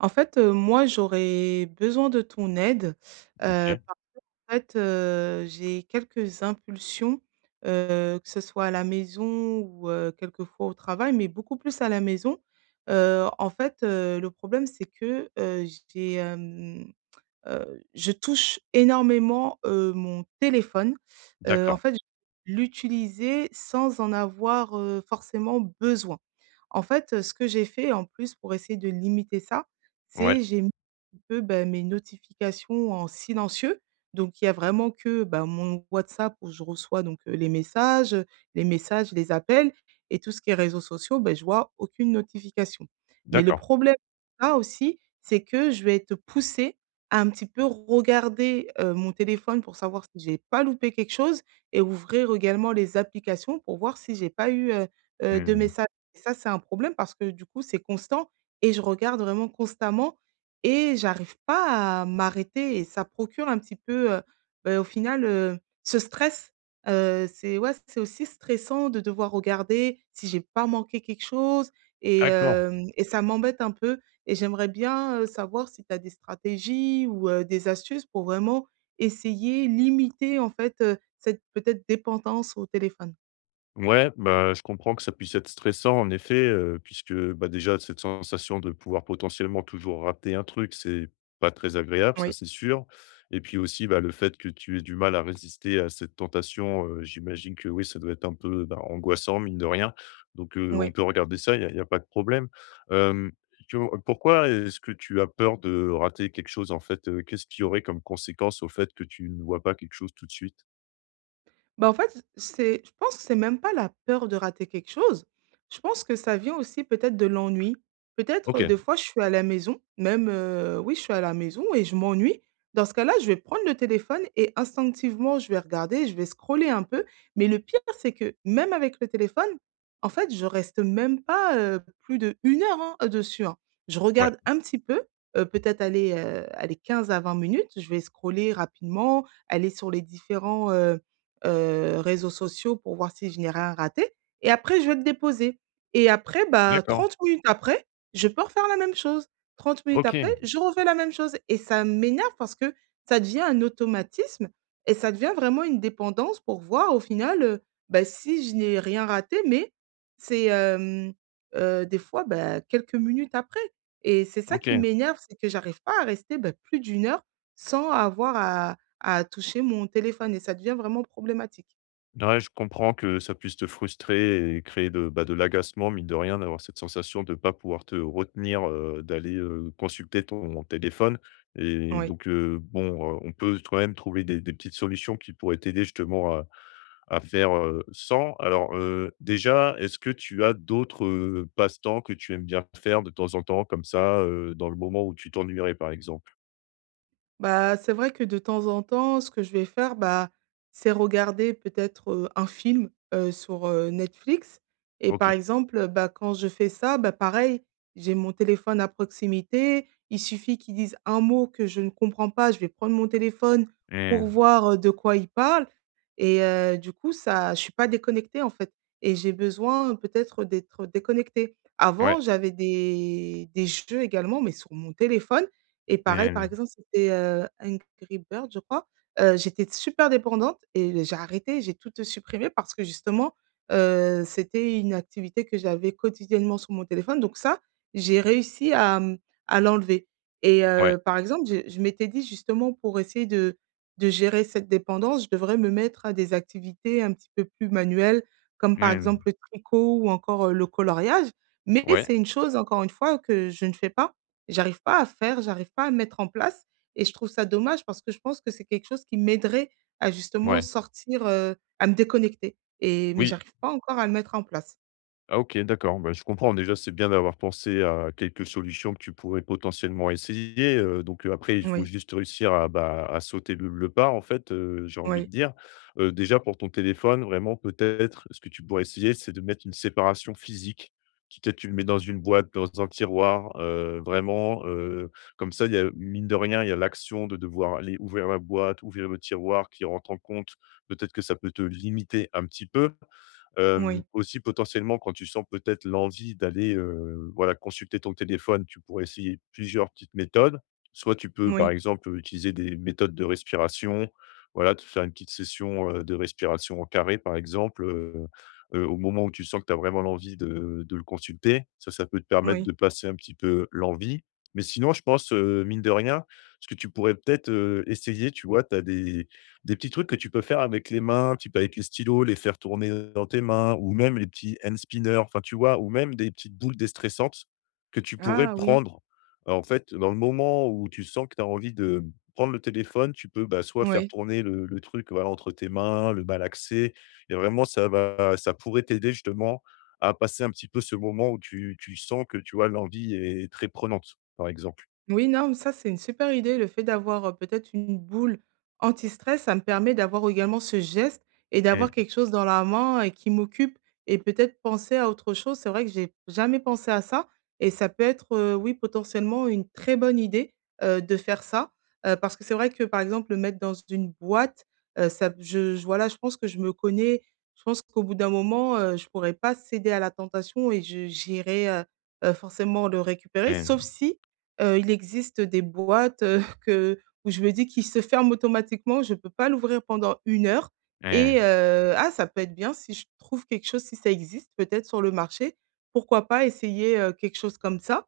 En fait, moi, j'aurais besoin de ton aide, OK, parce qu'en fait, j'ai quelques impulsions, que ce soit à la maison ou quelquefois au travail, mais beaucoup plus à la maison. Le problème, c'est que j'ai, je touche énormément, mon téléphone. D'accord. Je vais l'utiliser sans en avoir, forcément besoin. En fait, ce que j'ai fait en plus pour essayer de limiter ça, Ouais, c'est j'ai mis un peu, bah, mes notifications en silencieux. Donc il y a vraiment que, bah, mon WhatsApp où je reçois donc, les messages, les appels et tout ce qui est réseaux sociaux, beh, je vois aucune notification. Mais le d'accord. problème, là aussi, c'est que je vais être poussée à un petit peu regarder, mon téléphone pour savoir si j'ai pas loupé quelque chose et ouvrir également les applications pour voir si j'ai pas eu, de Mmh. messages. Et ça, c'est un problème parce que du coup, c'est constant et je regarde vraiment constamment et j'arrive pas à m'arrêter, et ça procure un petit peu, beh, au final, ce stress. C'est ouais, c'est aussi stressant de devoir regarder si j'ai pas manqué quelque chose et D'accord. hem et ça m'embête un peu, et j'aimerais bien, savoir si tu as des stratégies ou, des astuces pour vraiment essayer, limiter en fait, cette peut-être dépendance au téléphone. Ouais, bah, je comprends que ça puisse être stressant en effet, puisque, bah, déjà cette sensation de pouvoir potentiellement toujours rater un truc, c'est pas très agréable, ça Oui, c'est sûr et puis aussi, bah, le fait que tu aies du mal à résister à cette tentation, j'imagine que oui, ça doit être un peu, bah, angoissant mine de rien donc on oui. peut regarder ça, il n'y a pas de problème. Hem, tu au pourquoi est-ce que tu as peur de rater quelque chose en fait, heu? Qu'est-ce qui aurait comme conséquence au fait que tu ne vois pas quelque chose tout de suite? Bah, en fait, c'est je pense que c'est même pas la peur de rater quelque chose. Je pense que ça vient aussi peut-être de l'ennui. Peut-être, OK, des fois, je suis à la maison, même, oui, je suis à la maison et je m'ennuie. Dans ce cas-là, je vais prendre le téléphone et instinctivement, je vais regarder, je vais scroller un peu. Mais le pire, c'est que même avec le téléphone, en fait, je reste même pas, plus de 1 heure, hein, dessus, hein. Je ouais, regarde un petit peu, peut-être aller 15 à 20 minutes. Je vais scroller rapidement, aller sur les différents, réseaux sociaux pour voir si je n'ai rien raté, et après je vais le déposer, et après, bah, d'accord. 30 minutes après, je peux refaire la même chose. 30 minutes après, OK, je refais la même chose et ça m'énerve parce que ça devient un automatisme et ça devient vraiment une dépendance pour voir au final, bah, si je n'ai rien raté, mais c'est, des fois, bah, quelques minutes après. Et c'est ça qui OK. m'énerve, c'est que j'arrive pas à rester, bah, plus d'une heure sans avoir à toucher mon téléphone, et ça devient vraiment problématique. Ouais, je comprends que ça puisse te frustrer et créer de, bah, de l'agacement, mine de rien, d'avoir cette sensation de ne pas pouvoir te retenir, d'aller consulter ton téléphone. Et Oui. donc, bon, on peut quand même trouver des petites solutions qui pourraient t'aider justement à faire sans. Alors, déjà, est-ce que tu as d'autres passe-temps que tu aimes bien faire de temps en temps, comme ça, dans le moment où tu t'ennuierais, par exemple? Bah, c'est vrai que de temps en temps, ce que je vais faire, bah, c'est regarder peut-être, un film, sur, Netflix. Et Ok. par exemple, bah, quand je fais ça, bah, pareil, j'ai mon téléphone à proximité. Il suffit qu'ils disent un mot que je ne comprends pas, je vais prendre mon téléphone pour Hmm. voir, de quoi ils parlent, et du coup, ça, je suis pas déconnectée, en fait, et j'ai besoin peut-être d'être déconnectée. Ouais. Avant, j'avais des jeux également, mais sur mon téléphone. Et pareil, par Hmm. exemple, c'était, Angry Bird, je crois. J'étais super dépendante et j'ai arrêté, j'ai tout, supprimé parce que justement, c'était une activité que j'avais quotidiennement sur mon téléphone. Donc ça, j'ai réussi à l'enlever. Et Ouais. Par exemple, je m'étais dit justement pour essayer de gérer cette dépendance, je devrais me mettre à des activités un petit peu plus manuelles, comme par exemple Hmm. le tricot ou encore, le coloriage. Mais Ouais. c'est une chose, encore une fois, que je ne fais pas. J'arrive pas à faire, j'arrive pas à mettre en place, et je trouve ça dommage parce que je pense que c'est quelque chose qui m'aiderait à Ouais. justement Ouais. sortir, à me déconnecter, et mais Oui. j'arrive pas encore à le mettre en place. Ah OK, d'accord, bah, je comprends. Déjà, c'est bien d'avoir pensé à quelques solutions que tu pourrais potentiellement essayer, donc après, il faut Oui, juste réussir à, bah, à sauter le pas, en fait, j'ai envie de oui, dire. Déjà pour ton téléphone, vraiment, peut-être, ce que tu pourrais essayer, c'est de mettre une séparation physique. Tu peut-être, tu le mets dans une boîte, dans un tiroir, vraiment, comme ça, il y a mine de rien, il y a l'action de devoir aller ouvrir la boîte, ouvrir le tiroir qui rentre en compte. Peut-être que ça peut te limiter un petit peu. oui, Aussi potentiellement quand tu sens peut-être l'envie d'aller, voilà, consulter ton téléphone, tu pourrais essayer plusieurs petites méthodes. Soit tu peux, oui, par exemple, utiliser des méthodes de respiration, voilà, te faire une petite session, de respiration en carré, par exemple, au moment où tu sens que tu as vraiment l'envie de le consulter. Ça peut te permettre oui. de passer un petit peu l'envie. Mais sinon, je pense, mine de rien, ce que tu pourrais peut-être, essayer, tu vois, tu as des petits trucs que tu peux faire avec les mains, tu peux avec les stylos, les faire tourner dans tes mains ou même les petits hand spinners, enfin, tu vois? Ou même des petites boules déstressantes que tu pourrais Ah oui, prendre. Alors, en fait, dans le moment où tu sens que tu as envie de prendre le téléphone, tu peux, bah, soit faire oui. tourner le truc, voilà, entre tes mains, le malaxer et vraiment ça pourrait t'aider justement à passer un petit peu ce moment où tu sens que, tu vois, l'envie est très prenante, par exemple. Oui, non, mais ça, c'est une super idée. Le fait d'avoir, peut-être une boule anti-stress, ça me permet d'avoir également ce geste et d'avoir Mmh quelque chose dans la main et qui m'occupe, et peut-être penser à autre chose. C'est vrai que j'ai jamais pensé à ça, et ça peut être, oui, potentiellement une très bonne idée, de faire ça, parce que c'est vrai que, par exemple, le mettre dans une boîte, ça je voilà, je pense que je me connais. Je pense qu'au bout d'un moment, je pourrais pas céder à la tentation et je j'irai, forcément le récupérer, sauf mh. si. Il existe des boîtes, que où je me dis qu'ils se ferment automatiquement, je ne peux pas l'ouvrir pendant 1 heure. Et Mmh. Ah, ça peut être bien si je trouve quelque chose, si ça existe peut-être sur le marché, pourquoi pas essayer, quelque chose comme ça?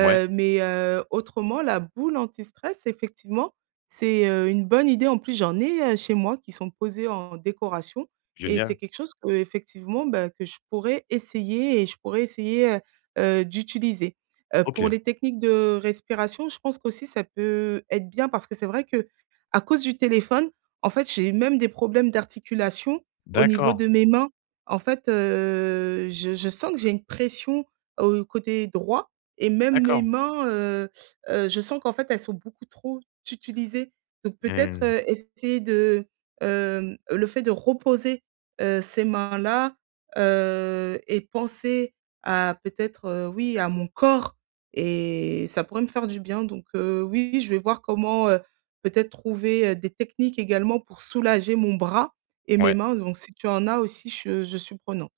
Ouais, mais heu, Autrement, la boule anti-stress, effectivement, c'est, une bonne idée. En plus, j'en ai, chez moi qui sont posées en décoration, et c'est génial. quelque chose que, effectivement, bah, que je pourrais essayer, et je pourrais essayer, d'utiliser. Pour OK, les techniques de respiration, je pense qu'aussi ça peut être bien parce que c'est vrai que, à cause du téléphone, en fait, j'ai eu même des problèmes d'articulation au niveau d'accord. de mes mains. En fait, je sens que j'ai une pression au côté droit, et même mes D'accord. mains, je sens qu'en fait, elles sont beaucoup trop utilisées. Donc peut-être, Mmh. Essayer de, le fait de reposer, ces mains-là, et penser à peut-être, oui, à mon corps, et ça pourrait me faire du bien. Donc oui, je vais voir comment, peut-être trouver, des techniques également pour soulager mon bras et mes Ouais. mains. Donc si tu en as aussi, je suis prenante.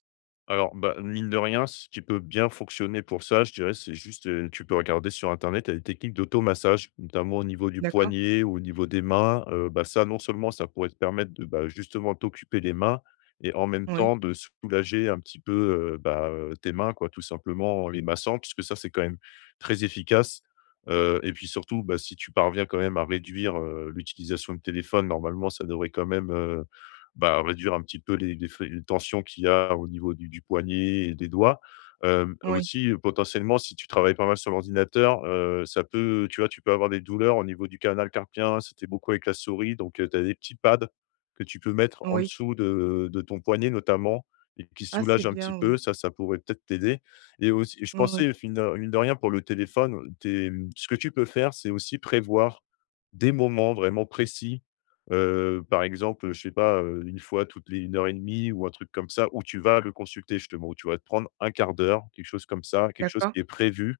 Alors, bah, mine de rien, ce qui peut bien fonctionner pour ça, je dirais, c'est juste, tu peux regarder sur internet, tu as des techniques d'automassage, notamment au niveau du D'accord? poignet ou au niveau des mains. Bah, ça, non seulement ça pourrait te permettre de, bah, justement t'occuper les mains et en même Oui, temps de soulager un petit peu, bah, tes mains, quoi, tout simplement en les massant, puisque ça, c'est quand même très efficace. Et puis surtout, bah, si tu parviens quand même à réduire, l'utilisation de téléphone, normalement, ça devrait quand même, bah, réduire un petit peu les fri les tensions qu'il y a au niveau du poignet et des doigts. Oui, Aussi, potentiellement, si tu travailles pas mal sur l'ordinateur, ça peut, tu vois, tu peux avoir des douleurs au niveau du canal carpien. C'était beaucoup avec la souris, donc tu as des petits pads que tu peux mettre en oui. dessous de ton poignet notamment et qui Ah, c'est soulagent un petit bien, oui. peu. Ça pourrait peut-être t'aider et aussi je Oui, pensais fine de mine de rien pour le téléphone, ce que tu peux faire, c'est aussi prévoir des moments vraiment précis. Par exemple, je sais pas, une fois toutes les une heure et demie ou un truc comme ça, où tu vas le consulter justement, où tu vas te prendre un quart d'heure, quelque chose comme ça, quelque chose d'accord. qui est prévu.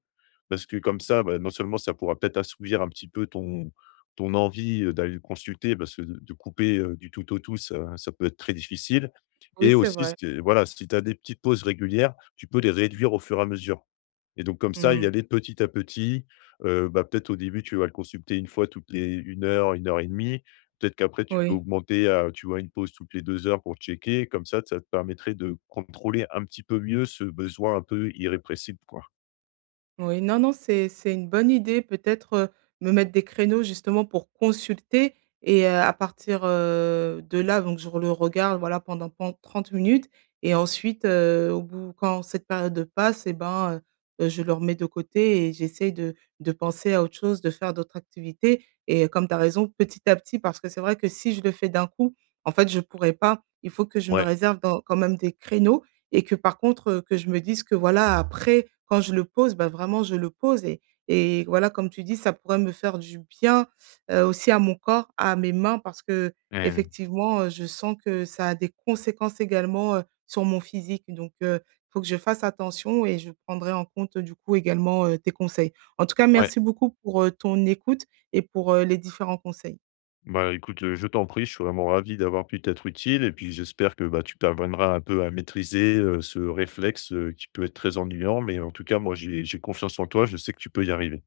Parce que comme ça, bah, non seulement ça pourra peut-être assouvir un petit peu ton ton envie, d'aller le consulter parce que de couper, du tout au tout, ça ça peut être très difficile Oui, et c'est aussi, ce vrai. qui est voilà, si tu as des petites pauses régulières, tu peux les réduire au fur et à mesure. Et donc comme ça, y Mmh. aller petit à petit, bah, peut-être au début, tu vas le consulter une fois toutes les une heure et demie. Peut-être qu'après tu peux Oui. augmenter à, tu vois, une pause toutes les 2 heures pour checker. Comme ça te permettrait de contrôler un petit peu mieux ce besoin un peu irrépressible, quoi. Oui, non, non, c'est une bonne idée. Peut-être, me mettre des créneaux justement pour consulter. Et à partir, de là, donc je le regarde, voilà, pendant pen 30 minutes. Et ensuite, au bout quand cette période passe, et ben, je le remets de côté, et j'essaye de penser à autre chose, de faire d'autres activités, et comme tu as raison, petit à petit, parce que c'est vrai que si je le fais d'un coup, en fait, je pourrais pas. Il faut que je me Ouais, réserve dans quand même des créneaux, et que par contre, que je me dise que, voilà, après, quand je le pose, bah, vraiment je le pose, et voilà, comme tu dis, ça pourrait me faire du bien, aussi à mon corps, à mes mains parce mmh, qu'effectivement, je sens que ça a des conséquences également, sur mon physique. Donc faut que je fasse attention, et je prendrai en compte, du coup également, tes conseils. En tout cas, ouais. merci beaucoup pour, ton écoute et pour, les différents conseils. Bah, écoute, je t'en prie, je suis vraiment ravi d'avoir pu t'être utile et puis j'espère que, bah, tu parviendras un peu à maîtriser, ce réflexe, qui peut être très ennuyant. Mais en tout cas, moi, j'ai confiance en toi, je sais que tu peux y arriver.